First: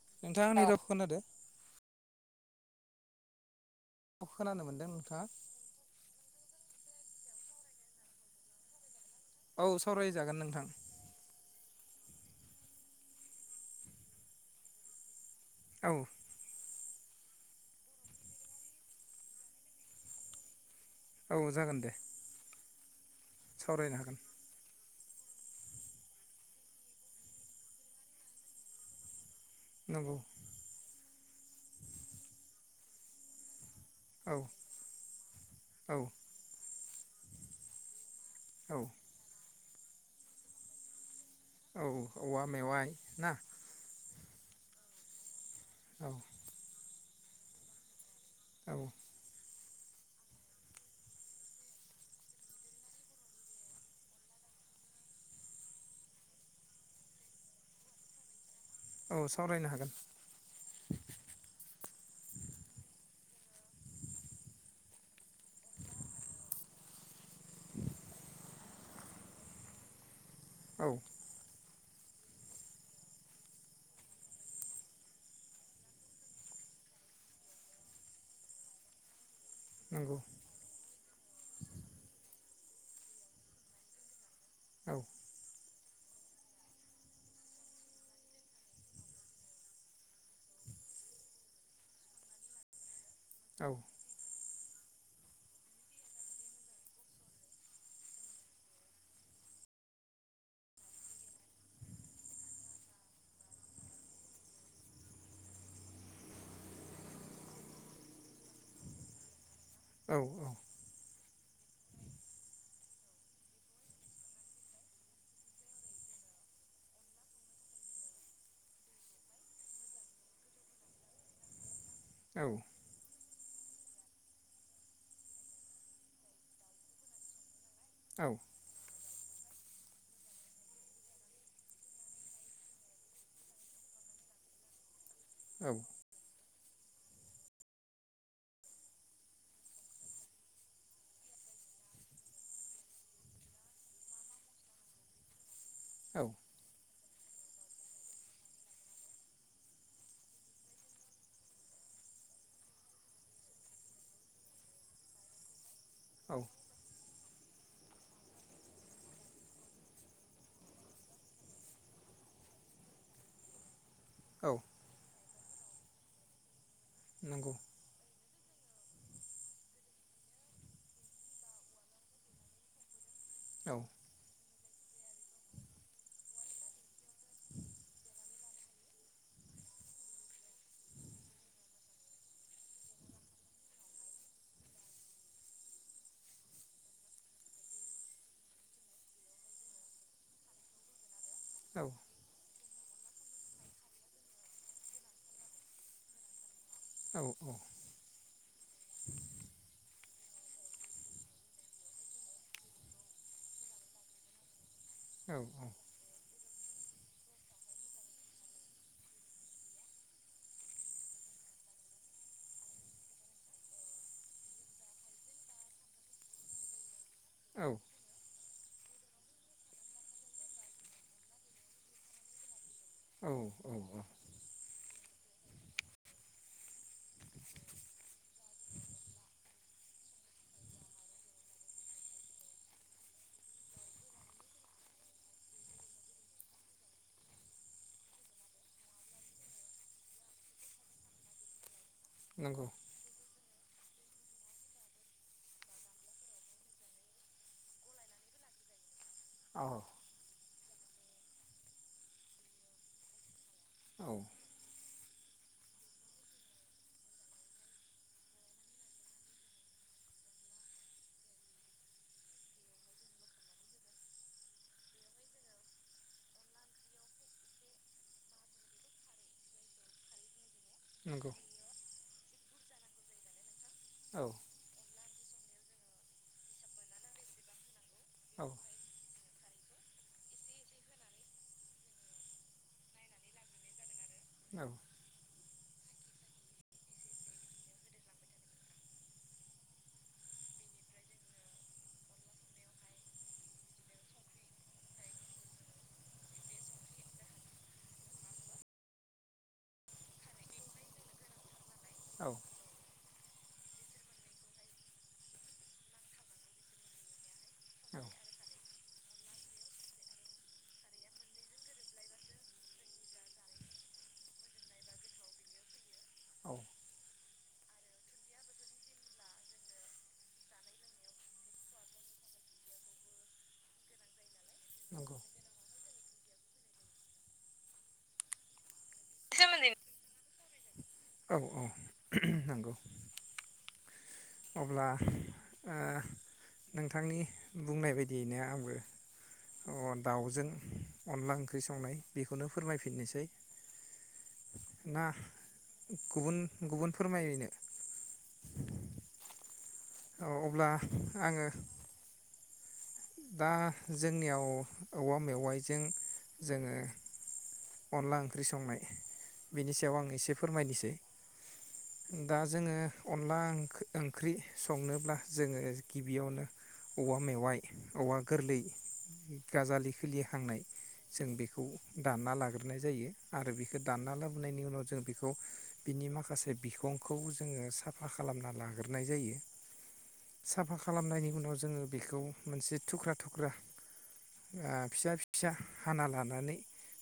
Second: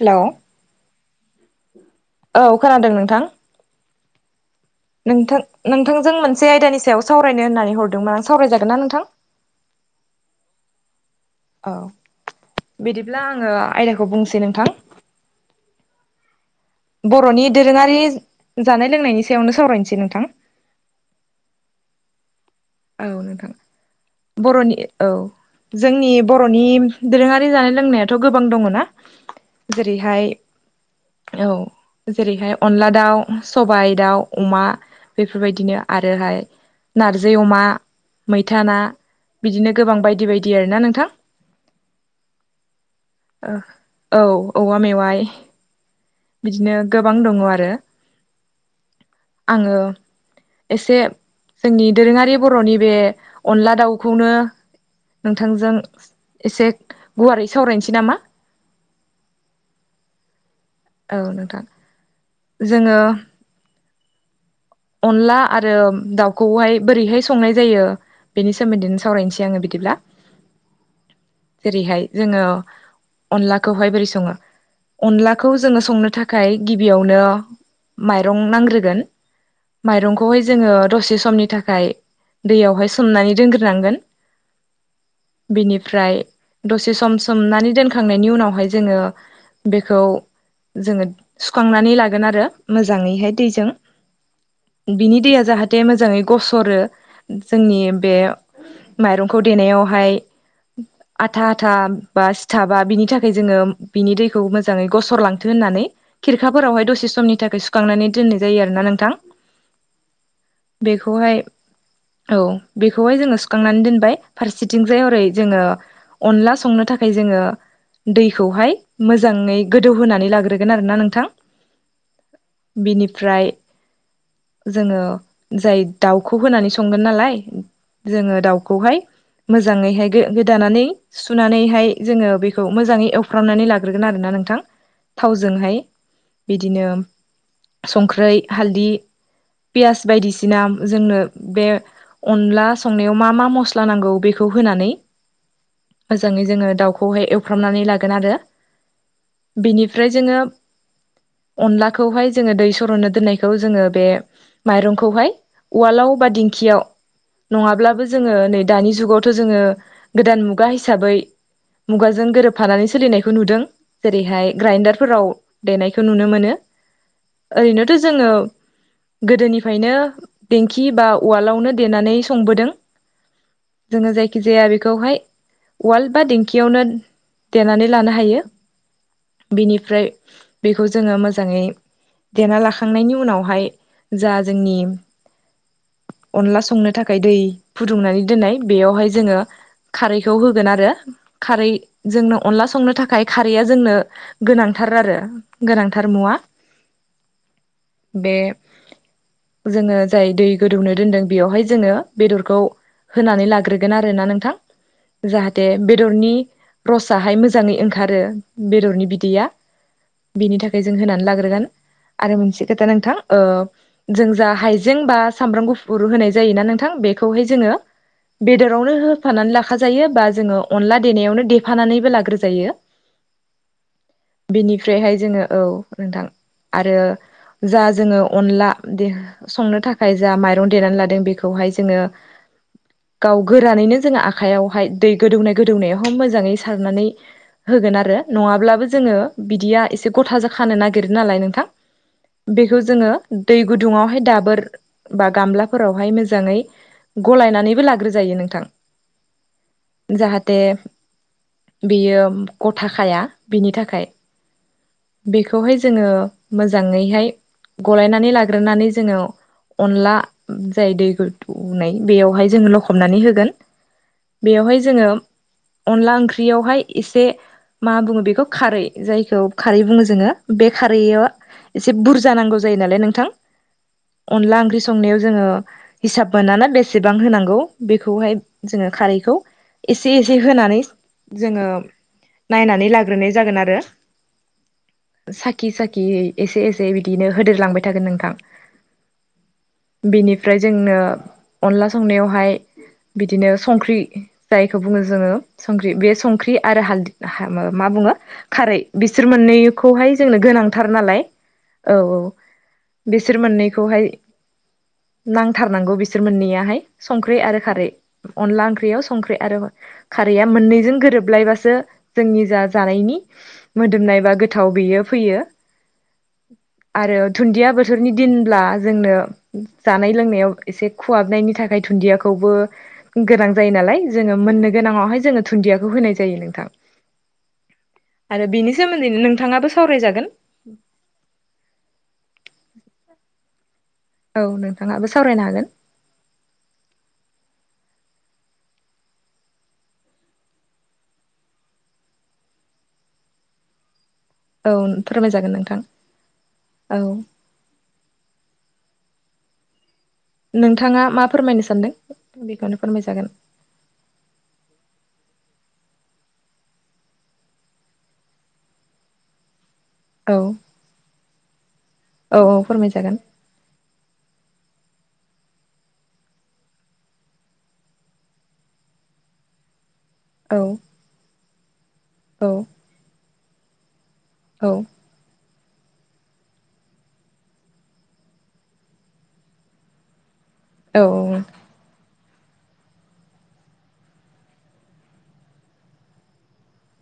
Hello नोंथाङा आंनि राव खोनादो। औ खोनादों नोंथां। खोनानो मोनदों नोंथाङा नोंथां नोंथांजों मोनसे आयदानि सायाव सावरायनो होननानै हरदोंमोन आं सावरायजागोन ना नोंथां। औ सावरायजागोन नोंथां। औ बिदिब्ला आङो आयदाखौ बुंसै नोंथां। औ। बर'नि दोरोङारि जानाय-लोंनायनि सायावनो सावरायनोसै नोंथां औ जागोन दे। औ नोंथां, सावरायनो हागोन बर'नि औ जोंनि बर'नि दोरोङारि जानाय-लोंनायाथ' गोबां दङ ना नंगौ जेरैहाय औ जेरैहाय अनला दाउ, सबायाइ दाउ, औ अमा बेफोरबायदिनो औ आरोहाय नारजि अमा, मैथा औ ना बिदिनो गोबां बायदि बायदि आरो ना नोंथां औ। औवा मेवाइ ना? औ औवा मेवाइ औ बिदिनो गोबां दङ आरो औ आङो एसे जोंनि दोरोङारि बर'नि बे अनला दाउखौनो नोंथांजों एसे गुवारै सावरायनोसै नामा औ सावरायनो हागोन। औ नोंथां। जोङो अनला आरो दाउखौहाय बोरैहाय संनाय जायो बेनि सोमोन्दैनो सावरायनोसै आङो बि दिब्ला औ जेरैहाय जोङो अनलाखौहाय बोरै सङो अनलाखौ जोङो संनो थाखाय गिबियावनो माइरं नांग्रोगोन, नंगौ माइरंखौहाय जोङो दसे समनि थाखाय दैयावहाय सोमनानै दोनग्रोनांगोन, औ बिनि फ्राय दसे सम सोमनानै दोनखांनायनि उनावहाय जोङो बेखौ जोङो सुखांनानै लागोन आरो मोजाङैहाय औ दैजों बिनि दैया जाहाथे मोजाङै गसरो, जोंनि बे माइरंखौ देनायावहाय आथा आथा बा सिथाबा बिनि थाखाय जोङो बिनि दैखौ मोजाङै गसर लांथों होननानै खिरखाफोरावहाय दसे समनि थाखाय सुखांनानै दोननाय जायो आरोना नोंथां। औ बेखौहाय औ बेखौहाय जोङो सुखांनानै दोनबाय फारसेथिंजाय हरै जोङो अनला संनो थाखाय जोङो दैखौहाय मोजाङै गोदौहोनानै लाग्रोगोन आरोना नोंथां। औ बिनिफ्राय जोङो जाय दाउखौ होनानै संगोन नालाय औ जोङो दाउखौहाय मो जाङैहाय गोदानानै सुनानैहाय जोङो बेखौ मोजाङै एवफ्रामनानै लाग्रोगोन आरोना नोंथां। थावजोंहाय बिदिनो संख्रै, हालदि पियास बायदिसिना जोंनो बे अनला संनायाव मा मा मस्ला नांगौ बेखौ होनानै मोजाङै जोङो दाउखौहाय एवफ्रामनानै लागोन आरो बेनिफ्राय जोङो अनलाखौहाय जोङो दै सरनो दोननायखौ जोङो बे माइरंखौहाय उवालाव बा दिंखियाव नङाब्लाबो जोङो नै दानि जुगावथ' जोङो गोदान मुगा हिसाबै मुगाजों गोरोबफानानै सोलिनायखौ नुदों, जेरैहाय ग्राइनडारफोराव देनायखौ नुनो मोनो। नंगौ ओरैनोथ' जोङो गोदोनिफ्रायनो देंखि बा उवालावनो देनानै संबोदों। औ जोङो जायखि जाया बे बखौहाय उवाल बा दिेंखियावनो देनानै लानो हायो बेनिफ्राय बेखौ जोङो मोजाङै देना लाखांनायनि उनावहाय जा जोंनि अनला संनो थाखाय दै फुदुंनानै दोननाय बेयावहाय जोङो खारैखौ होगोन आरो खारै औ जोंनो अनला संनो थाखाय खारैया जोंनो गोनांथार आरो गोनांथार मुवा औ औ बे जोङो जाय दै गोदौनो दोनदों बेयावहाय जोङो बेदरखौ होनानै लाग्रोगोन आरोना नोंथां जाहाथे बेदरनि रसाहाय मोजाङै ओंखारो बेदरनि बिदैया बेनि थाखाय जों होनानै लाग्रोगोन आरो मोनसे खोथा नोंथां ओ जों जा हाइजें बा सामब्राम गुफुर होनाय जायोना नोंथां बेखौहाय औ जोङो बेदरावनो होफानानै लाखाजायो बा जोङो अनला देनायावनो देफानानैबो लाग्रोजायो औ औ औ बिनिफ्रायहाय जोङो औ नोंथां आरो जा जोङो अनला दे संनो थाखाय जा माइरं देनानै लादों बेखौहाय जोङो गाव गोरानैनो जोङो आखाइआवहाय दै गोदौनाय गोदौनायावहाय मोजाङै सारनानै होगोन आरो नङाब्लाबो जोङो बिदिया एसे गथा जा खानो नागिरो नालाय नोंथां। नंगौ बेखौ जोङो दै गुदुङावहाय दाबोर बा गामलाफोरावहाय मोजाङै गलायनानैबो लाग्रोजायो नोंथां। औ जाथे बियो गथाखाया बिनि थाखाय। औ बेखौहाय जोङो मोजाङैहाय गलायनानै लाग्रोनानै जोङो अनला जाय दै गोदौनाय बेयावहाय जोंङो लखबनानै होगोन। बेवहाय जोङो अनला ओंख्रियावहाय एसे मा बुङो बेखौ खारै जायखौ खारै बुङो जोङो बे खारैयाव नंगौ एसे बुरजा नांगौ जायो नालाय नोंथां। औ अनला ओंख्रि संनायाव जोङो हिसाब मोना ना बेसेबां होनांगौ। बेखौहाय जोङो खारैखौ एसे एसे होनानै जोङो नायनानै लाग्रोनाय जागोन आरो। औ साखि साखि एसे एसे बिदिनो होदेरलांबाय थागोन नोंथां। बेनिफ्राय जोंनो अनला संनायावहाय बिदिनो संख्रि जायखौ बुङो जोङो संख्रि बे संख्रि आरो हालदि मा बुं ङो खारै बि बिसोर मोननैखौहाय जोंनो गोनांथार नालाय औ औ बिसोर मोननैखौहाय नांथारनांगौ बिसोर मोननैयाहाय संख्रि आरो खारै अनला ओंख्रियाव सं ख्रि आरो खारैया मोननैजों गोरोबलायबासो जोंनि जा जानायनि मोदोमनाय बा गोथाव बेयो फैयो। आरो दुन्दिया बोथोरनि दिनब्ला जोंनो जानाय लोंनायाव एसे खुहाबनायनि थाखाय दुनदियाखौबो गोनां जायो नालाय जोङो मोननो नंगौ गोनांआवहाय जोङो दुनदियाखौ होनाय जायो नोंथां। आरो‌ बिनि सोमोन्दै नोंथाङाबो सावरायजागोन। औ औ नंगौ औ अब्ला नोंथाङाबो सावरायनो हागोन ओ नोंथांनि बुंनाय बाय दिनो आंबो अ दाउजों अनला ओंख्रि संनाय बेखौनो फोरमायफिननोसै। औ ना फोरमाय जागोन नोंथा गुबुन गुबुन फोरमायनो औ अब्ला नोंथाङा मा आङो फोरमायनो सानदों बेखौनो फोरमायजागोन दा जोंनियाव औवा मेवाइ जों जोङो अनला ओंख्रि संनाय बिनि सायाव आं एसे औ फोरमायनोसै। दा औ औ जोङो फोरमायजागोन अनला ओं ओंख्रि संनो ब्ला जोङो गिबियावनो औवा मेवाइ औवा गोरलै गाजालि औ खिलिहांनाय जों बेखौ दानना औ लाग्रोनाय जायो। आरो बेखौ दानना लाबो बोनायनि औ उनाव जों बेखौ- - बिनि माखासे बिखंखौ जोङो साफा खालामना लाग्रोनाय जायो। साफा औ खालामनायनि उनाव जोङो बेखौ मोनसे थुख्रा थुख्रा ओ फिसा फिसा हाना लानानै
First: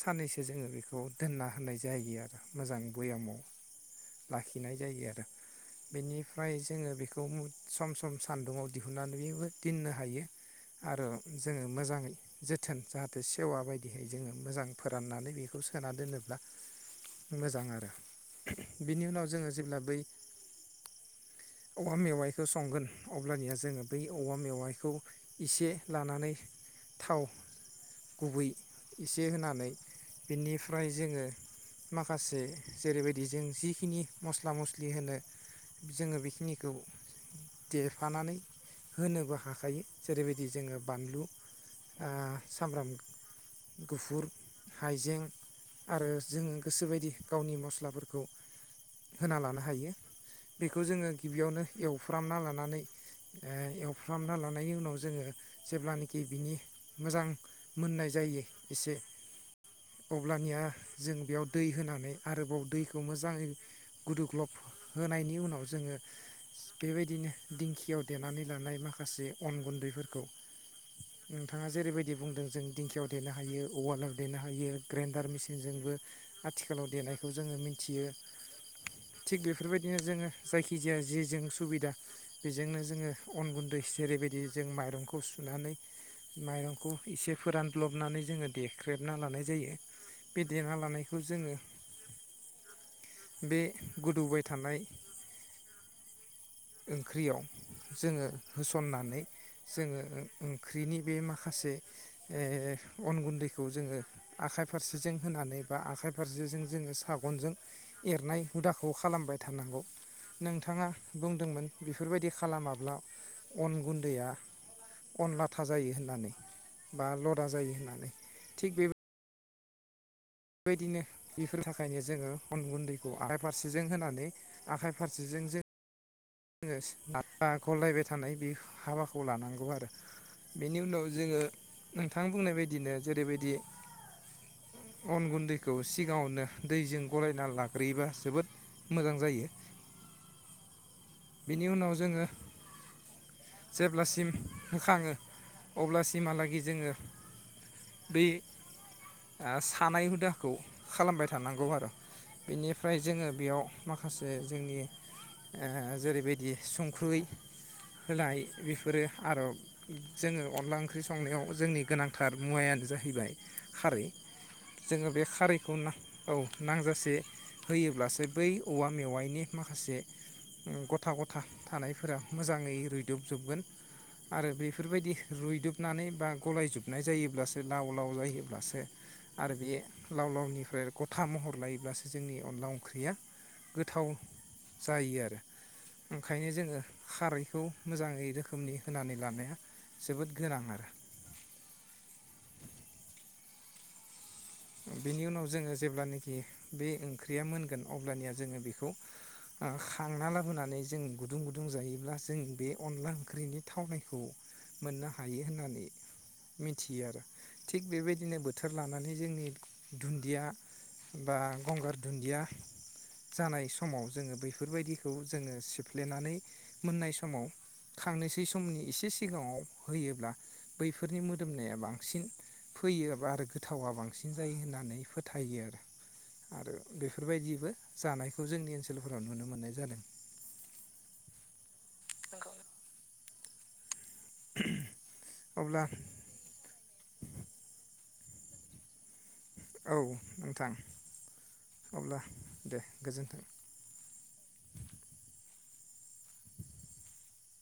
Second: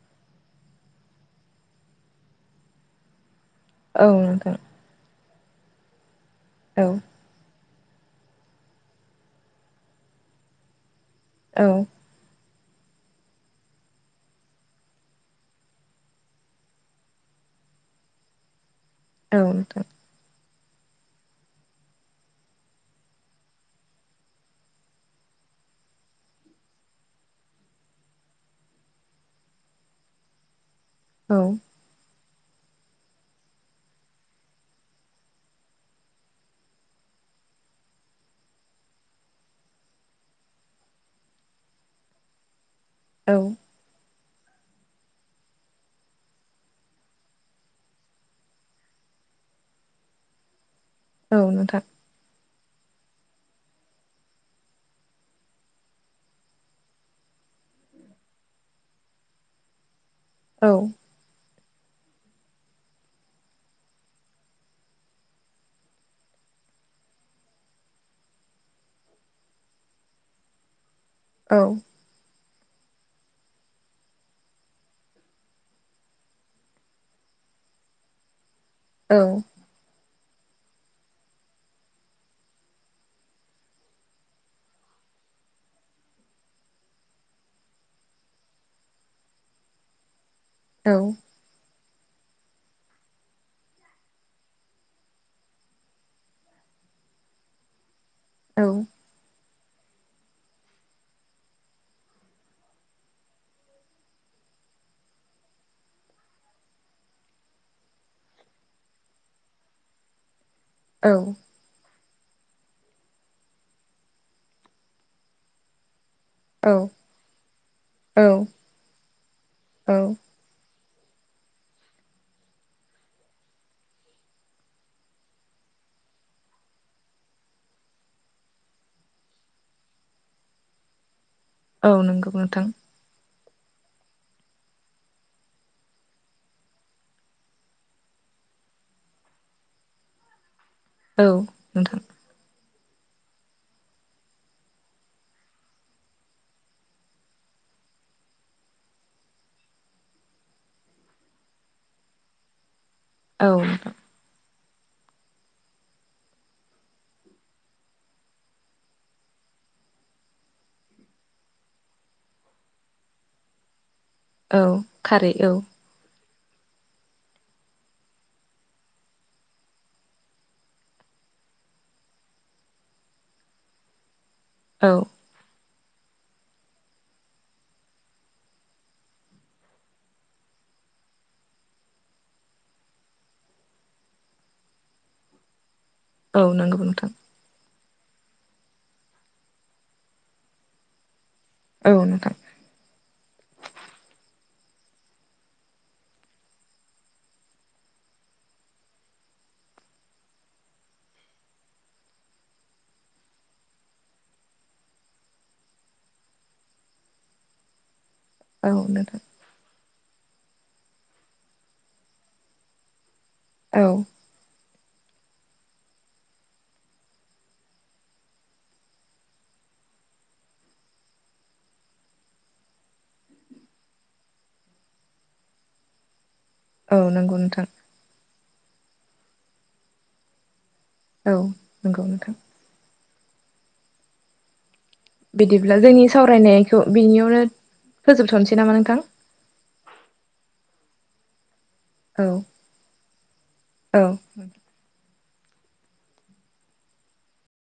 साननैसो जोङो बेखौ दोनना होननाय जायो आरो मोजां बयामाव औ नोंथां लाखिनाय जायो आरो। बेनिफ्राय औ जोङो बेखौ सम सम सान्दुङाव दिहुनन्नानैबो दोननो हायो। आरो जोङो औ मोजाङै जोथोन जाहाथे सेवा बायदिहै जोङो मोजां फोराननानै बेखौ सोना दोनोब्ला मोजां आरो‌ बिनि उनाव औ जोङो जेब्ला नोंथां बै औवा मेवाइखौ संगोन अब्लानिया जोङो बै औवा मेवाइखौ इसे लानानै थाव गुबै एसे होनानै बेनिफ्राय जोङो औ मा खासे जेरैबायदि जों जिखिनि मस्ला मस्लि होनो जोङो बेखिनिखौ देफानानै होनोबो हाखायो। जेरैबायदि जोङो बानलु आ सामब्राम औ गुफुर हाइजें आरो जोङो गोसोबायदि गावनि मस्लाफोरखौ होना लानो हायो। बेखौ जोङो औ गिबियावनो नोंथां एवफ्रामना लानानै ओ एवफ्रामना लाना नायनि उनाव जोङो जेब्लानिखि बिनि मोजां मोननाय जायो एसे [inaudible] अब्लानिया औ जों बेयाव दै होनानै आरोबाव दैखौ मोजाङै गुदु ग्लब होनायनि उनाव जोङो सो बेबायदिनो दिंखियाव देनानै लानाय माखासे अन गुन्दैफोरखौ औ नोंथाङा जेरैबायदि बुंदों जों दिंखियाव देनो हायो उवालाव देनो हायो ग्रेन्डार मेसिनजोंबो आथिखालाव देनायखौ जोङो मिथियो औ थिग बेफोरबायदिनो जोङो जायखिजाया जेजों सुबिदा बेजोंनो जोङो अन गुन्दै जेरैबायद दि जों माइरंखौ सुनानै माइरंखौ एसे फोरानब्लबनानै जोङो देख्रेबना लानाय जायो। बे देना लानायखौ जोङो बे गोदौबाय थानाय ओंख्रियाव जोङो होसननानै जोङो ओंख ओंख्रिनि बे माखासे ए अन गुन्दैखौ जोङो आखाय फारसेजों होनानै बा आखाइ फारसेजों जोङो सागनजों एरनाय हुदाखौ खालामबाय थानांगौ। अ नोंथां बुंदोंमोन बिफ फोरबायदि खालामाब्ला अन गुन्दैआ अन लाथा जायो होननानै बा लदा जायो होननानै औ थिग बे औ बायदिनो बेफोर थाखायनो जोङो अन गुन्दैखौ आखाइ फारसेजों होनानै आखाइ फारसेजों जों ङोस आख आखल नायबाय थानाय बेख हाबाखौ लानांगौ आरो बेनि उनाव जोङो औ नोंथां नंगौ बुंनाय बायदिनो जेरैबायदि अन गुन्दैखौ सिगाङावनो दैजों गलायना लाग्रोयोबा जोबोद मोजां जायो। जोङो [unintelligible] बेनि उनाव जोङो [inaudible] जेब्लासिम होखाङो अब्लासिमहालागै जोङो बे आ सानाय हुदाखौ खालामबाय थानांगौ आरो बेनिफ फ्राय जोङो औ बेयाव नोंथां माखासे जोंनि ओज जेरैबायदि संख्रै होलाय बेफोरो आर' जोङो अनला ओंख्रि संनायाव जोंनि गोनांथार मुवायानो जाहैबाय खारै औ जोङो बे खारै औ खारैखौ ना औ नांजासे होयोब्लासो बै औवा मेवाइनि माखासे उम गथा गथा थानायफोरा मोजाङै रुयदुबजोबगोन। आरो औ बेफोरबायदि रुइदुब नानै बा गलायजोबनाय जायोब्लासो लाव लाव जायोब्लासो आरो बे लाव लावनिफ्राय गथा महर लायोब्लासो जोंनि अनला ओंख्रिया गोथाव जायो आरो। औ ओंखायनो नंगौ जोङो नोंथां खारैखौ मोजाङै रोखोमनि होनानै लानाया जोबोद गोनां आरो। औ नोंथां बेनि उनाव जोङो जेब्लानाखि बे ओंख्रिया मोनगोन अब्लानिया जोङो बेखौ खांना लाबोनानै जों गुदुं गुदुं जायोब्ला जों बे अनला ओंख्रिनि थावनायखौ मोननो हायो होननानै मिथियो आरो। थिग बेबायदिनो बोथोर औ लानानै नोंथां जोंनि दुन्दिया बा, गंगार दुन्दिया जानाय औ समाव जोङो बैफोर बेफोरबायदिखौ जोङो सिफ्लेनानै मोननाय समाव खांनोसै समनि एसे सिगाङाव होयोब्ला बैफोरनि मोदोमनाया बांसिन फैयोबा आरो गोथावा बां सिन जायो होननानै फोथायो आरो। आरो औ नंगौ नोंथां बेफोरबायदिबो जानायखौ जोंनि ओनसोलफोराव नुनो मोननाय जादों। औ नंगौ नोंथां। [inaudible] बिदिब्ला अब्ला जोंनि सावरायनायखौ बिनियावनो फोजोबथ'नोसै नामा नोंथां? औ नोंथां। अब्ला औ दे गोजोन्थों! औ